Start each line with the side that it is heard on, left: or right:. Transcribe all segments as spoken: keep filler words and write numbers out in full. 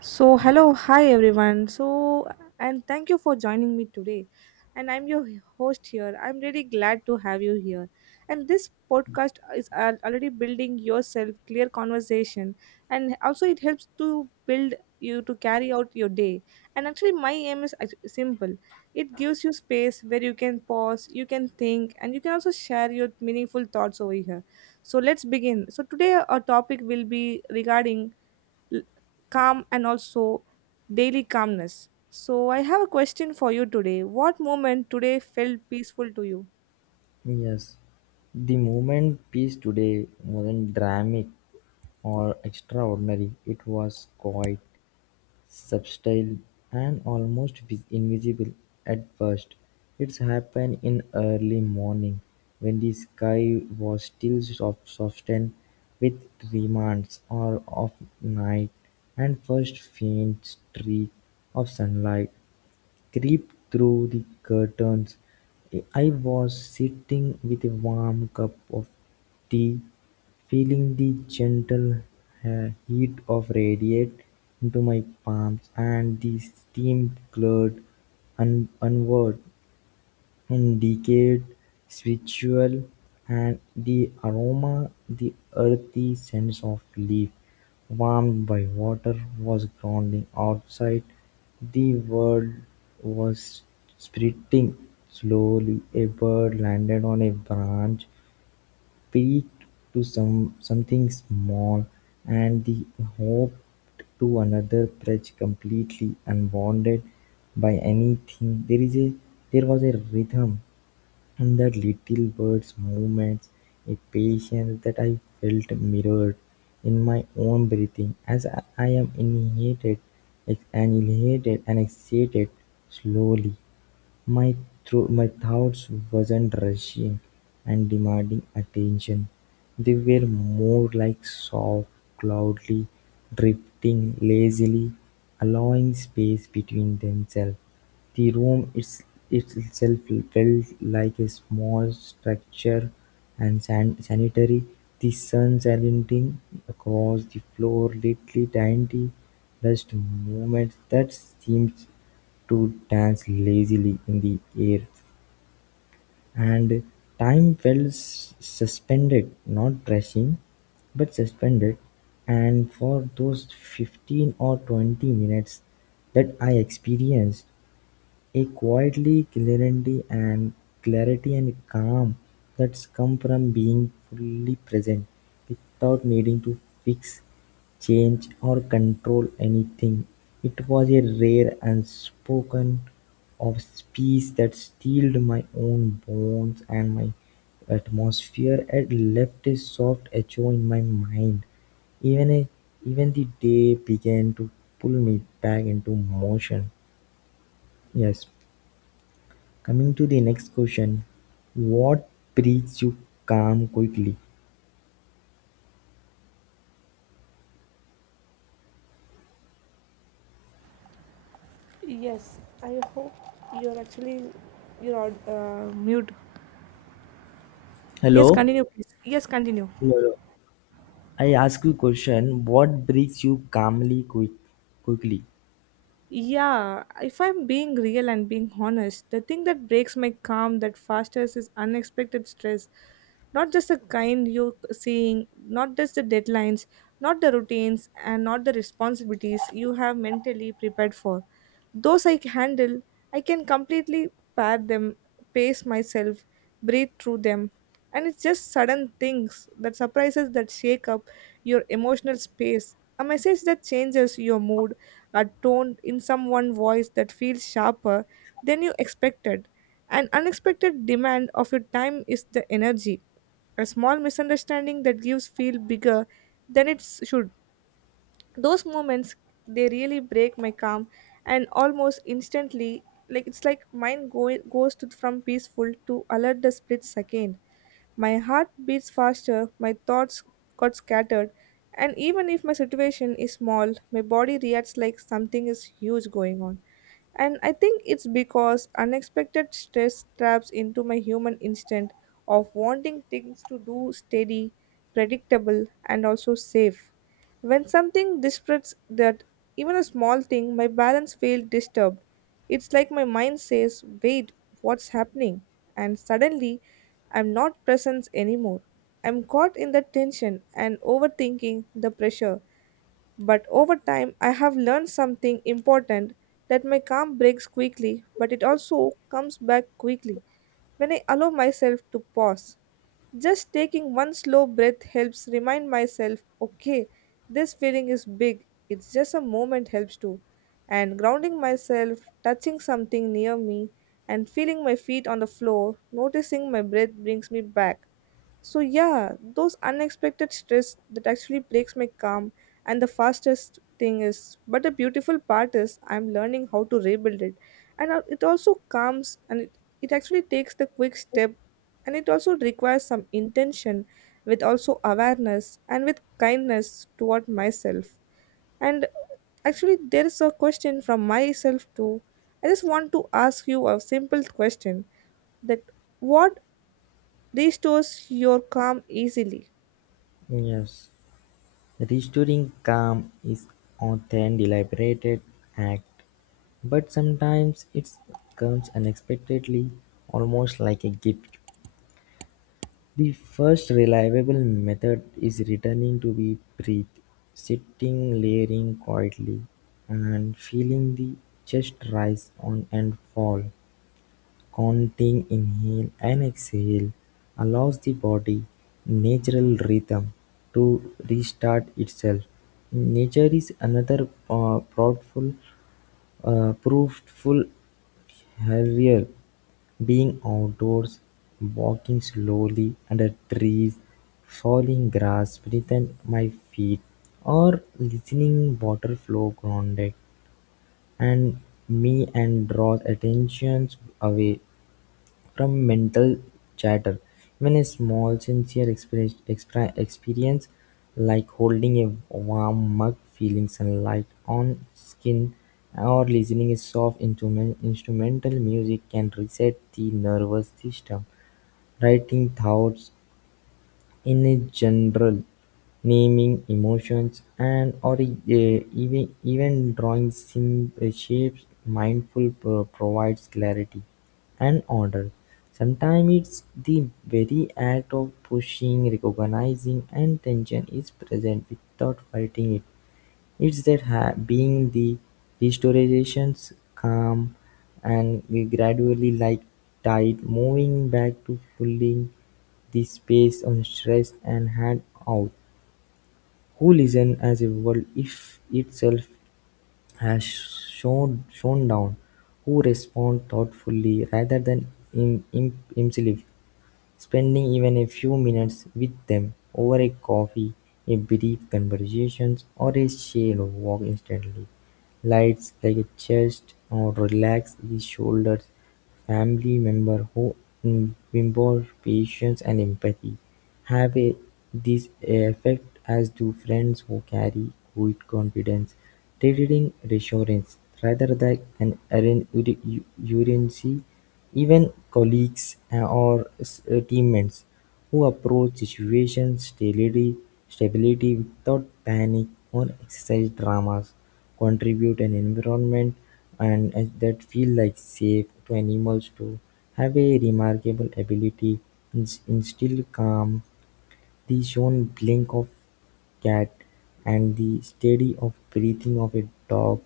right: So, hello, hi everyone. So, and thank you for joining me today. And I'm your host here. I'm really glad to have you here. And this podcast is al- already building yourself clear conversation and also it helps to build you to carry out your day. And actually my aim is act- simple. It gives you space where you can pause, you can think and you can also share your meaningful thoughts over here. So, let's begin. So, today our topic will be regarding l- calm and also daily calmness. So, I have a question for you today. What moment today felt peaceful to you?
left: Yes, the movement piece today wasn't dramatic or extraordinary, it was quite subtle and almost vis- invisible at first. It's happened in early morning when the sky was still soft, softened with remnants or of night and first faint streak of sunlight creep through the curtains. I was sitting with a warm cup of tea, feeling the gentle uh, heat of radiate into my palms and the steam glared un- onward. In decayed residual and the aroma, the earthy sense of leaf warmed by water was growing outside; the world was splitting. Slowly a bird landed on a branch, peeked to some something small, and the hopped to another perch completely unbounded by anything. There is a there was a rhythm and that little bird's movements, a patience that I felt mirrored in my own breathing as I I am inhated, ex- annihilated, and exhated slowly. My thro- my thoughts was not rushing and demanding attention, they were more like soft cloudly, drifting lazily, allowing space between themselves. The room its, its itself felt like a small structure and san- sanitary. The sun slanting across the floor, little tiny dust movements that seemed to dance lazily in the air, and time felt s- suspended, not rushing, but suspended. And for those fifteen or twenty minutes that I experienced, a quietly clarity and clarity and calm that's come from being fully present, without needing to fix, change or control anything. It was a rare unspoken of speech that steeled my own bones and my atmosphere and left a soft echo in my mind. Even a, Even the day began to pull me back into motion. Yes. Coming to the next question, what brings you calm quickly?
right: Yes, I hope you're actually you're on, uh, mute. Yes,
left: Hello?
right: continue, please. Yes, continue.
left: Hello. I ask you question, what brings you calmly quick quickly?
right: Yeah, if I'm being real and being honest, the thing that breaks my calm that fastest is unexpected stress. Not just the kind you're seeing, not just the deadlines, not the routines, and not the responsibilities you have mentally prepared for. Those I can handle, I can completely pair them, pace myself, breathe through them, and it's just sudden things that surprises that shake up your emotional space, a message that changes your mood, a tone in someone's voice that feels sharper than you expected, an unexpected demand of your time is the energy, a small misunderstanding that gives feel bigger than it should. Those moments, they really break my calm, and almost instantly, like it's like mind go- goes to, from peaceful to alert the split second. My heart beats faster, my thoughts got scattered, and even if my situation is small, my body reacts like something is huge going on. And I think it's because unexpected stress traps into my human instinct of wanting things to do steady, predictable, and also safe. When something disrupts that, even a small thing, my balance feels disturbed. It's like my mind says, "Wait, what's happening?" And suddenly, I'm not present anymore. I'm caught in the tension and overthinking the pressure, but over time, I have learned something important, that my calm breaks quickly, but it also comes back quickly when I allow myself to pause. Just taking one slow breath helps remind myself, okay, this feeling is big, it's just a moment helps too. And grounding myself, touching something near me, and feeling my feet on the floor, noticing my breath brings me back. So yeah, those unexpected stress that actually breaks my calm and the fastest thing is, but the beautiful part is I'm learning how to rebuild it, and uh, it also comes and it, it actually takes the quick step, and it also requires some intention, with also awareness and with kindness toward myself. And actually there is a question from myself too. I just want to ask you a simple question, that what restores your calm easily.
left: Yes. Restoring calm is often deliberate act, but sometimes it comes unexpectedly, almost like a gift. The first reliable method is returning to the breath, sitting, layering quietly, and feeling the chest rise on and fall. Counting inhale and exhale allows the body natural rhythm to restart itself. Nature is another uh, proudful, uh, proveful harrier. Being outdoors, walking slowly under trees, falling grass beneath my feet, or listening water flow grounded and me and draws attentions away from mental chatter. Even a small, sincere experience, expri- experience like holding a warm mug, feeling sunlight on skin, or listening a soft instrument, instrumental music can reset the nervous system. Writing thoughts in general, naming emotions and/or even even drawing sim- uh, shapes mindful pro- provides clarity and order. Sometimes it's the very act of pushing, recognizing, and tension is present without fighting it. It's their being the restorations calm and we gradually like tide moving back to filling the space on stress and hand out. Who listen as a world if itself has shown shown down, who respond thoughtfully rather than im, im, himself. Spending even a few minutes with them over a coffee, a brief conversation, or a shale walk instantly lights like a chest or relax the shoulders. Family member who imbibe patience and empathy have a, this effect as do friends who carry good confidence, trading reassurance rather than an urgency even colleagues uh, or s- uh, teammates who approach situations stability stability without panic or exercise dramas contribute an environment and and that feel like safe to animals to have a remarkable ability to instill calm the shone blink of cat, and the steady of breathing of a dog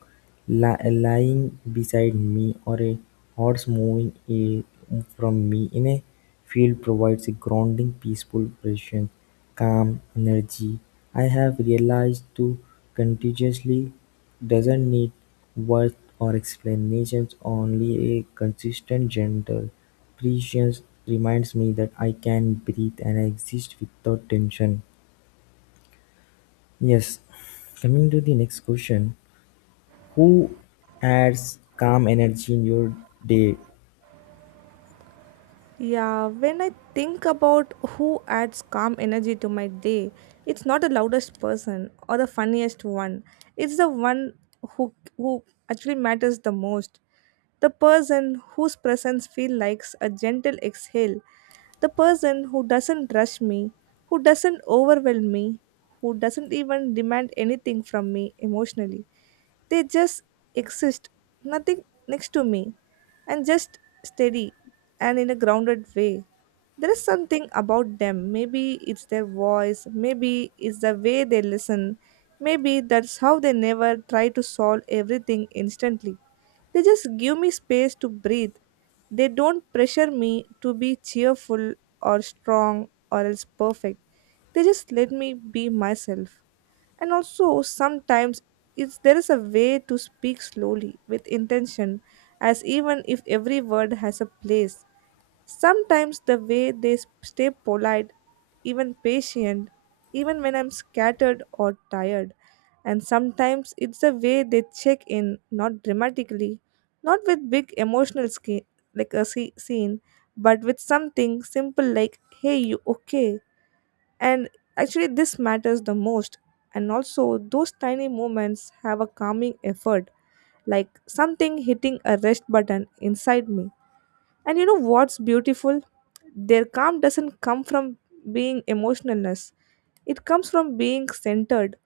left: li- lying beside me or a horse moving a- from me in a field provides a grounding, peaceful, present, calm energy. I have realized to contagiously doesn't need words or explanations, only a consistent gentle presence reminds me that I can breathe and exist without tension. Yes. Coming to the next question. Who adds calm energy in your day?
right: Yeah, when I think about who adds calm energy to my day, it's not the loudest person or the funniest one. It's the one who who actually matters the most. The person whose presence feels like a gentle exhale. The person who doesn't rush me, who doesn't overwhelm me, who doesn't even demand anything from me emotionally. They just exist, nothing next to me, and just steady and in a grounded way. There is something about them. Maybe it's their voice, maybe it's the way they listen, maybe that's how they never try to solve everything instantly. They just give me space to breathe. They don't pressure me to be cheerful or strong or else perfect. They just let me be myself, and also sometimes it's there is a way to speak slowly with intention, as even if every word has a place. Sometimes the way they s- stay polite, even patient, even when I'm scattered or tired. And sometimes it's the way they check in, not dramatically, not with big emotional sca- like a sce- scene, but with something simple like, "Hey, you okay?" And actually, this matters the most. And also, those tiny moments have a calming effort, like something hitting a rest button inside me. And you know what's beautiful? Their calm doesn't come from being emotionless, it comes from being centered.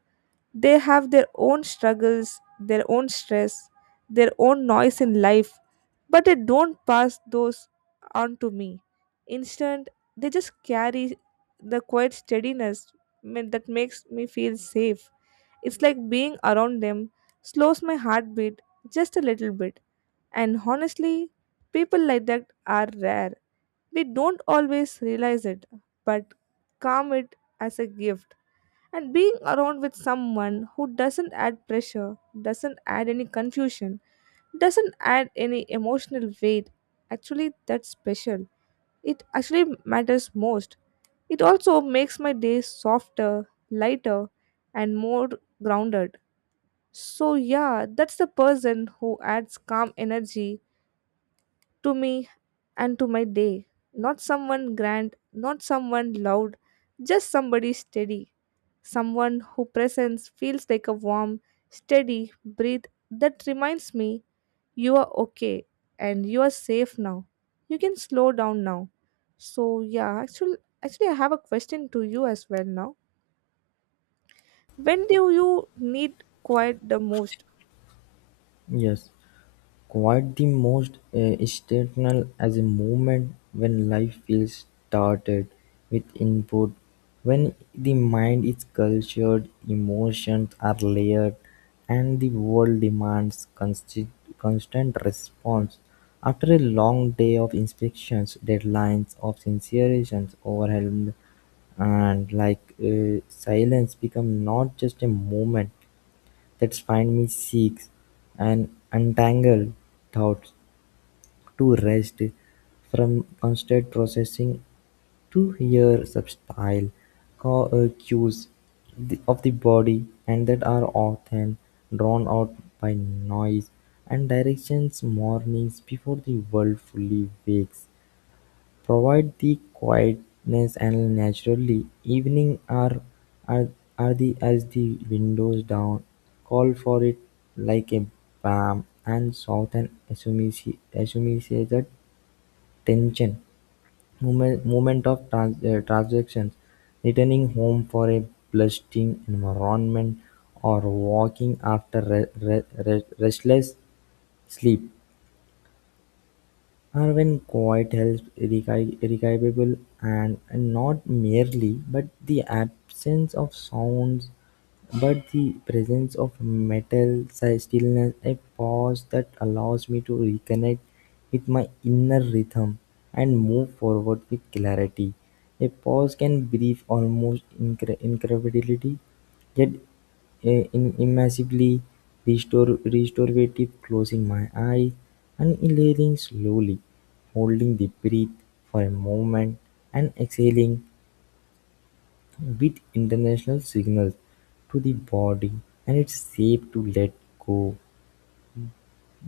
right: They have their own struggles, their own stress, their own noise in life, but they don't pass those on to me. Instead, they just carry the quiet steadiness ma- that makes me feel safe. It's like being around them slows my heartbeat just a little bit. And honestly, people like that are rare. We don't always realize it, but calm it as a gift. And being around with someone who doesn't add pressure, doesn't add any confusion, doesn't add any emotional weight, actually, that's special. It actually matters most. It also makes my day softer, lighter, and more grounded. So, yeah, that's the person who adds calm energy to me and to my day. Not someone grand, not someone loud, just somebody steady. Someone who presence feels like a warm, steady breath that reminds me you are okay and you are safe now. You can slow down now. So yeah, actually actually I have a question to you as well now. When do you need quiet the most?
left: Yes. Quite the most uh, exceptional as a moment when life feels started with input, when the mind is cultured, emotions are layered, and the world demands consti- constant response. After a long day of inspections, deadlines, of sincerations, overwhelmed, and like uh, silence become not just a moment that find me seeks and untangle thoughts to rest from constant processing to hear subtle ca- uh, cues the- of the body and that are often drawn out by noise and directions mornings before the world fully wakes provide the quietness and naturally, evening are are are the as the windows down, call for it like a balm, and southern soothe an associated tension. Moment moment of trans, uh, transactions returning home for a bustling environment or walking after re- re- re- restless sleep. Irvine Coit helps irreca- irrecoverable and and not merely but the absence of sounds but the presence of metal, mental stillness, a pause that allows me to reconnect with my inner rhythm and move forward with clarity. A pause can brief almost incre- incredibility, yet an immeasurably restor- restorative closing my eyes, inhaling slowly, holding the breath for a moment, and exhaling with international signals to the body and its shape to let go.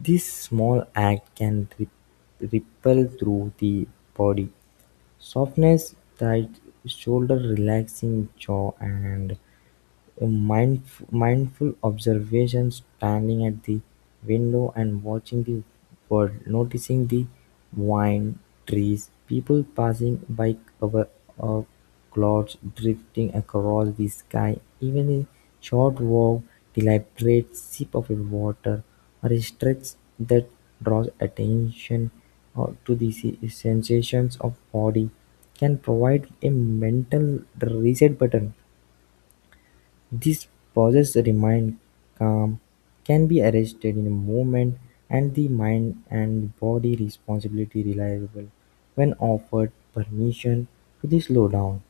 left: This small act can rip- ripple through the body. Softness, tight shoulder, relaxing jaw, and Mindf- mindful observation, standing at the window and watching the world, noticing the vine trees, people passing by, cover of clouds drifting across the sky, even a short walk, deliberate sip of water, or a stretch that draws attention uh, to the se- sensations of body can provide a mental reset button. These pauses remain calm, can be arrested in a moment, and the mind and body responsibility reliable when offered permission to the slow down.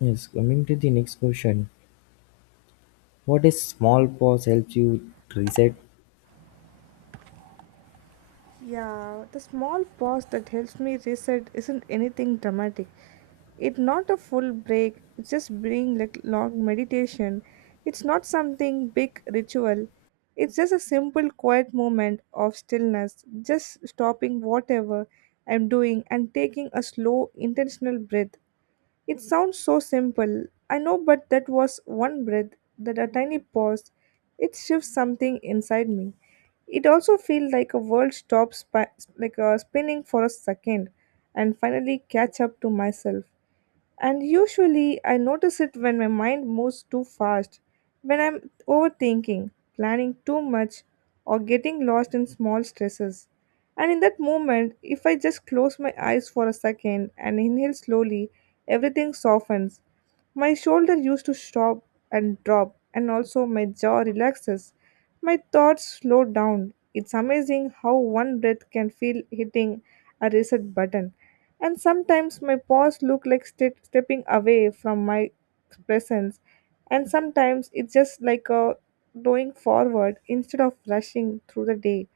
left: Yes, coming to the next question. What a small pause helps you reset?
right: Yeah, the small pause that helps me reset isn't anything dramatic. It's not a full break, it's just being like long meditation. It's not something big ritual. It's just a simple quiet moment of stillness, just stopping whatever I'm doing and taking a slow intentional breath. It sounds so simple, I know, but that was one breath, that a tiny pause. It shifts something inside me. It also feels like a world stops, spi- like uh, spinning for a second, and finally catch up to myself. And usually I notice it when my mind moves too fast, when I'm overthinking, planning too much, or getting lost in small stresses. And in that moment, if I just close my eyes for a second and inhale slowly, everything softens. My shoulder used to stop and drop, and also my jaw relaxes. My thoughts slow down. It's amazing how one breath can feel hitting a reset button. And sometimes my paws look like ste- stepping away from my presence, and sometimes it's just like a going forward instead of rushing through the day.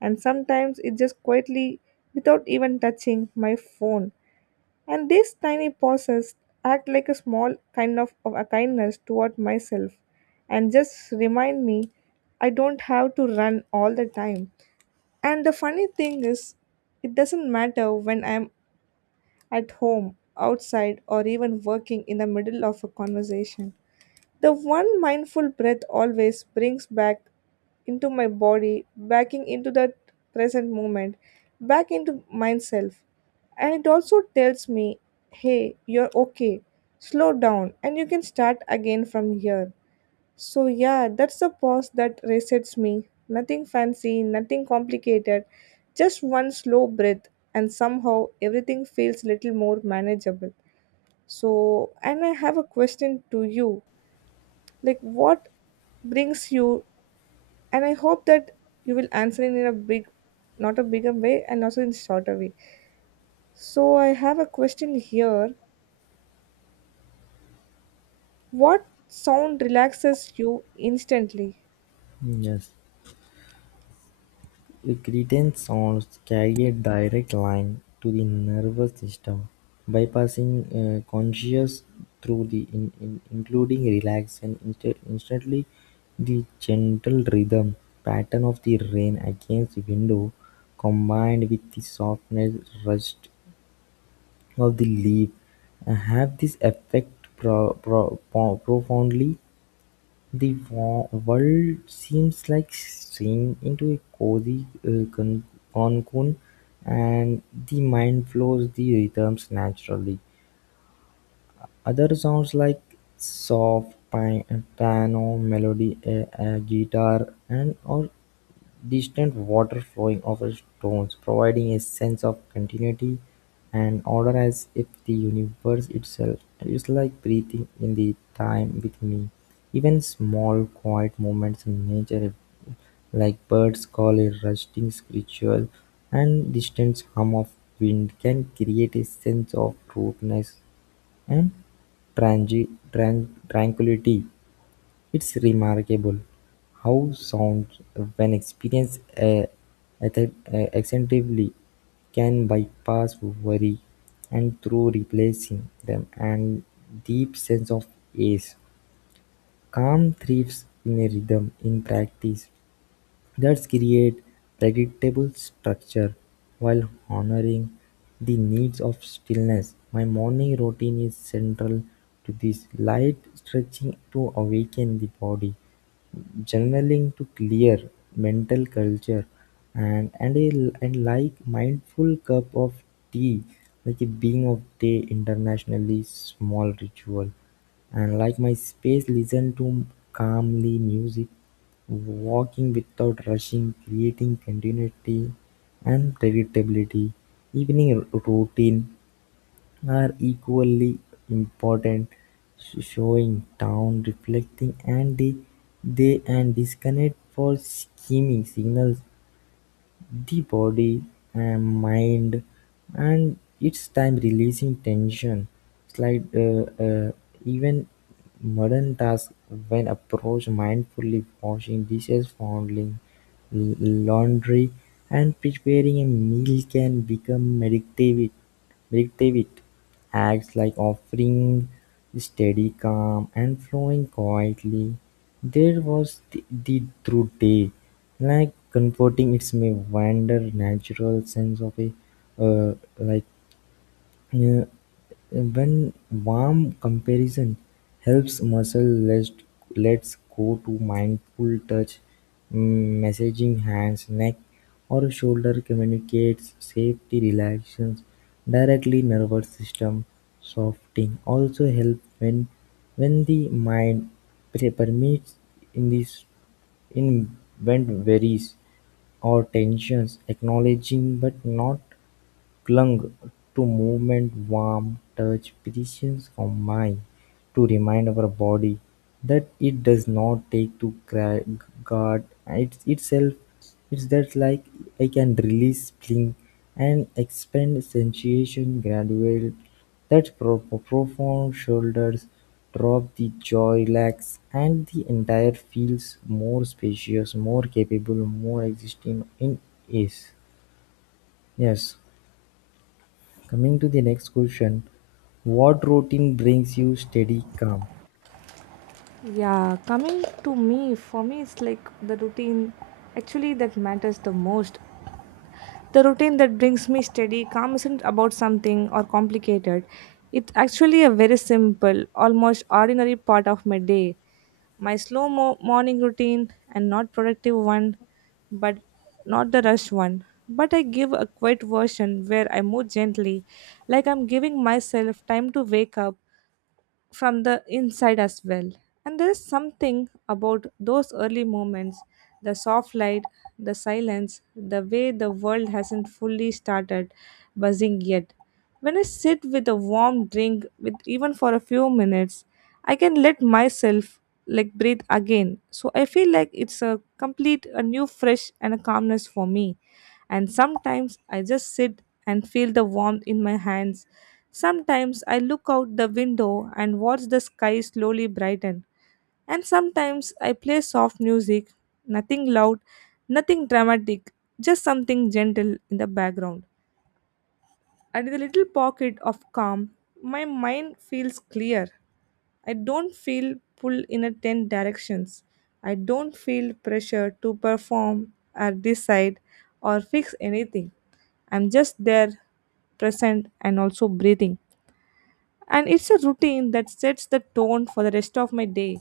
right: And sometimes it just quietly, without even touching my phone. And these tiny pauses act like a small kind of, of a kindness toward myself, and just remind me I don't have to run all the time. And the funny thing is, it doesn't matter when I'm at home, outside, or even working in the middle of a conversation. The one mindful breath always brings back into my body, backing into that present moment, back into myself. And it also tells me, hey, you're okay. Slow down, and you can start again from here. So, yeah, that's the pause that resets me. Nothing fancy, nothing complicated, just one slow breath, and somehow everything feels little more manageable. So, and I have a question to you, like what brings you, and I hope that you will answer it in a big, not a bigger way, and also in shorter way. So I have a question here, what sound relaxes you instantly?
left: Yes. Irritant sounds carry a direct line to the nervous system, bypassing uh, conscious through the in, in- including relaxed and insta- instantly the gentle rhythm pattern of the rain against window combined with the softness rust of the leaf uh, have this effect pro- pro- po- profoundly the wo- world seems like steam into a cozy uh, con- cocoon, and the mind flows the rhythms naturally. Other sounds like soft pi- piano melody, a, a guitar, and or distant water flowing over stones providing a sense of continuity and order as if the universe itself is like breathing in the time with me. Even small quiet moments in nature like birds call a rusting ritual and distant hum of wind can create a sense of rootness and transi- tran- tranquility. It's remarkable how sound, when experienced uh, ath- uh, extensively, can bypass worry and through replacing them and deep sense of ease. Calm thrives in a rhythm in practice that create predictable structure while honoring the needs of stillness. My morning routine is central to this light stretching to awaken the body journaling to clear mental culture and and a and like mindful cup of tea like a being of day internationally small ritual and like my space listen to calmly music walking without rushing creating continuity and predictability evening routine are equally important, showing down, reflecting and the they and disconnect for scheming signals the body and mind and its time releasing tension slide uh, uh, even modern tasks when approached mindfully washing dishes folding l- laundry and preparing a meal can become meditative McDevitt acts like offering steady calm and flowing quietly there was the the through day, like comforting its me wander natural sense of a uh, like yeah, when warm comparison helps muscle. Let's let's go to mindful touch, mm, massaging hands, neck, or shoulder communicates safety, relaxation, directly nervous system, softening. Also help when when the mind pre- permits in this in when varies or tensions, acknowledging but not clung to movement, warmth, touch, presence of mind, to remind our body that it does not take to gra- guard it, itself. It's that like I can release spring and expand sensation gradual. That pro- profound shoulders drop the jaw relax and the entire feels more spacious, more capable, more existing in is. Yes. Coming to the next question, what routine brings you steady calm?
right: Yeah, coming to me, for me, it's like the routine actually that matters the most. The routine that brings me steady calm isn't about something or complicated. It's actually a very simple, almost ordinary part of my day. My slow mo- morning routine, and not productive one, but not the rush one. But I give a quiet version where I move gently, like I'm giving myself time to wake up from the inside as well. And there is something about those early moments, the soft light, the silence, the way the world hasn't fully started buzzing yet. When I sit with a warm drink, with even for a few minutes, I can let myself like breathe again. So I feel like it's a complete, a new, fresh, and a calmness for me, and sometimes I just sit and feel the warmth in my hands. Sometimes I look out the window and watch the sky slowly brighten. And sometimes I play soft music, nothing loud, nothing dramatic, just something gentle in the background. At the little pocket of calm, my mind feels clear. I don't feel pulled in a ten directions. I don't feel pressure to perform or decide or fix anything. I'm just there, present and also breathing. And it's a routine that sets the tone for the rest of my day.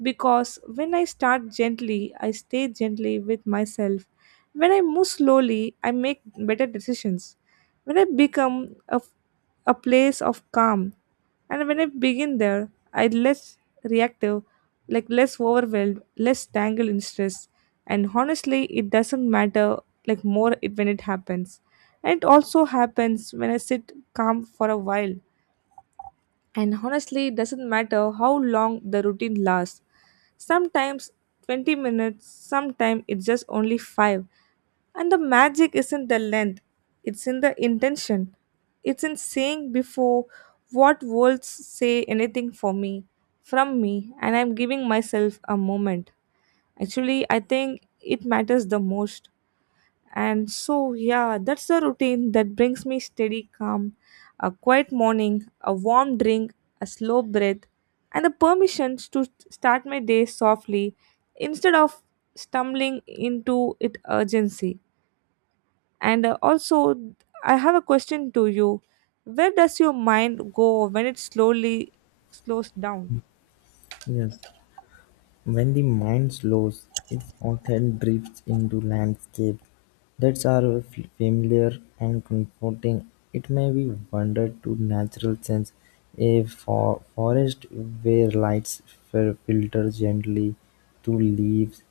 right: Because when I start gently, I stay gently with myself. When I move slowly, I make better decisions. When I become a, a place of calm, and when I begin there, I less reactive, like less overwhelmed, less tangled in stress. And honestly, it doesn't matter like more it when it happens. And it also happens when I sit calm for a while, and honestly, it doesn't matter how long the routine lasts. Sometimes twenty minutes, sometimes it's just only five. And the magic isn't the length, it's in the intention. It's in saying before what words say anything for me, from me, and I'm giving myself a moment. Actually, I think it matters the most. And so, yeah, that's the routine that brings me steady calm, a quiet morning, a warm drink, a slow breath, and the permissions to start my day softly instead of stumbling into it urgency. And uh, also, I have a question to you. Where does your mind go when it slowly slows down?
left: Yes, when the mind slows, it often drifts into landscapes that are f- familiar and comforting. It may be wandered to natural sense, a for- forest where lights fil- filter gently through leaves,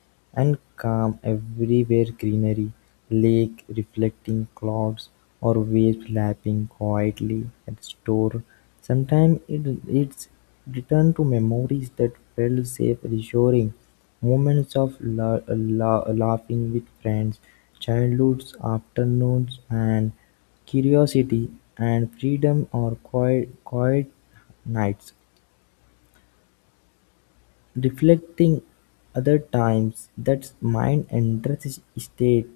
left: and calm everywhere greenery, lake reflecting clouds, or waves lapping quietly at shore. Sometimes it, it's return to memories that felt safe, reassuring, moments of la- la- laughing with friends, childhoods, afternoons, and curiosity and freedom or quiet, quiet nights. Reflecting other times that mind and dress state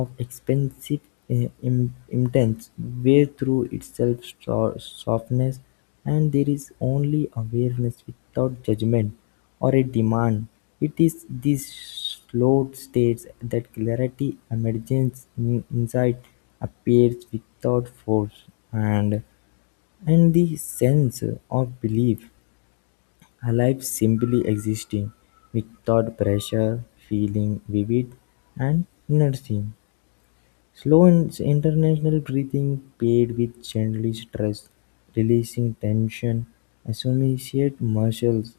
left: of expansive intense where through itself so- softness and there is only awareness without judgment or a demand. It is these slow states that clarity emerges in insight appears without force and and the sense of belief. Alive simply existing, without pressure, feeling, vivid, and nourishing. Slow and international breathing paired with gently stress, releasing tension, associate muscles,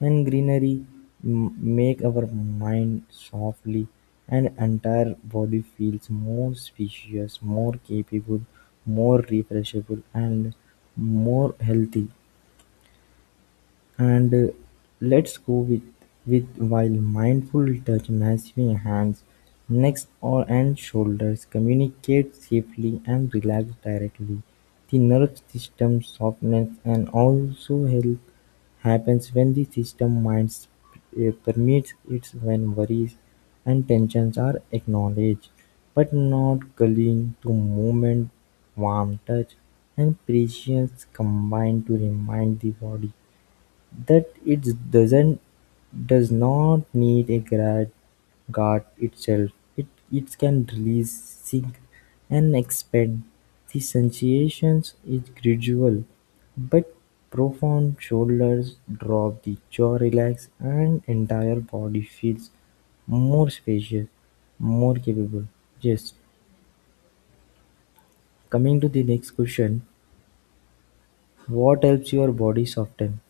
left: and greenery m- make our mind softly and entire body feels more spacious, more capable, more refreshable and more healthy. And uh, Let's go with, with while mindful touch massively hands, necks or and shoulders communicate safely and relax directly. The nerve system softens and also health happens when the system mind uh, permits it when worries and tensions are acknowledged but not clinging to movement, warm touch, and prescience combine to remind the body that it doesn't does not need a grad guard itself; it it can release, sink, and expand. The sensations is gradual, but profound. Shoulders drop, the jaw relax, and entire body feels more spacious, more capable. Yes. Coming to the next question, what helps your body soften?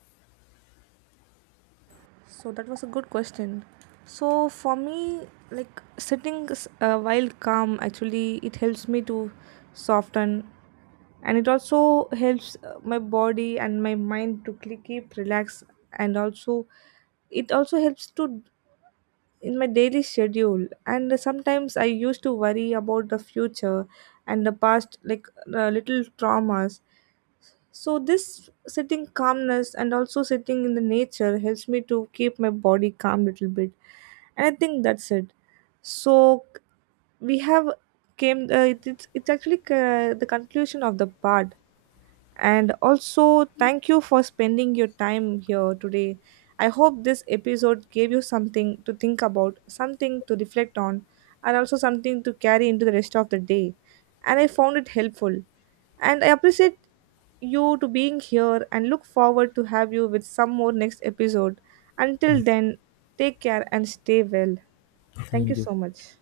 right: So that was a good question. So for me, like sitting uh, while calm, actually it helps me to soften, and it also helps uh, my body and my mind to cl- keep relaxed, and also it also helps to in my daily schedule. And sometimes I used to worry about the future and the past, like uh, little traumas. So this sitting calmness and also sitting in the nature helps me to keep my body calm little bit, and I think that's it. So we have came. Uh, it, it's it's actually uh, the conclusion of the part, and also thank you for spending your time here today. I hope this episode gave you something to think about, something to reflect on, and also something to carry into the rest of the day. And I found it helpful, and I appreciate you to being here, and look forward to have you with some more next episode. Until then, take care and stay well. Thank you
left: Thank you.
right: so much.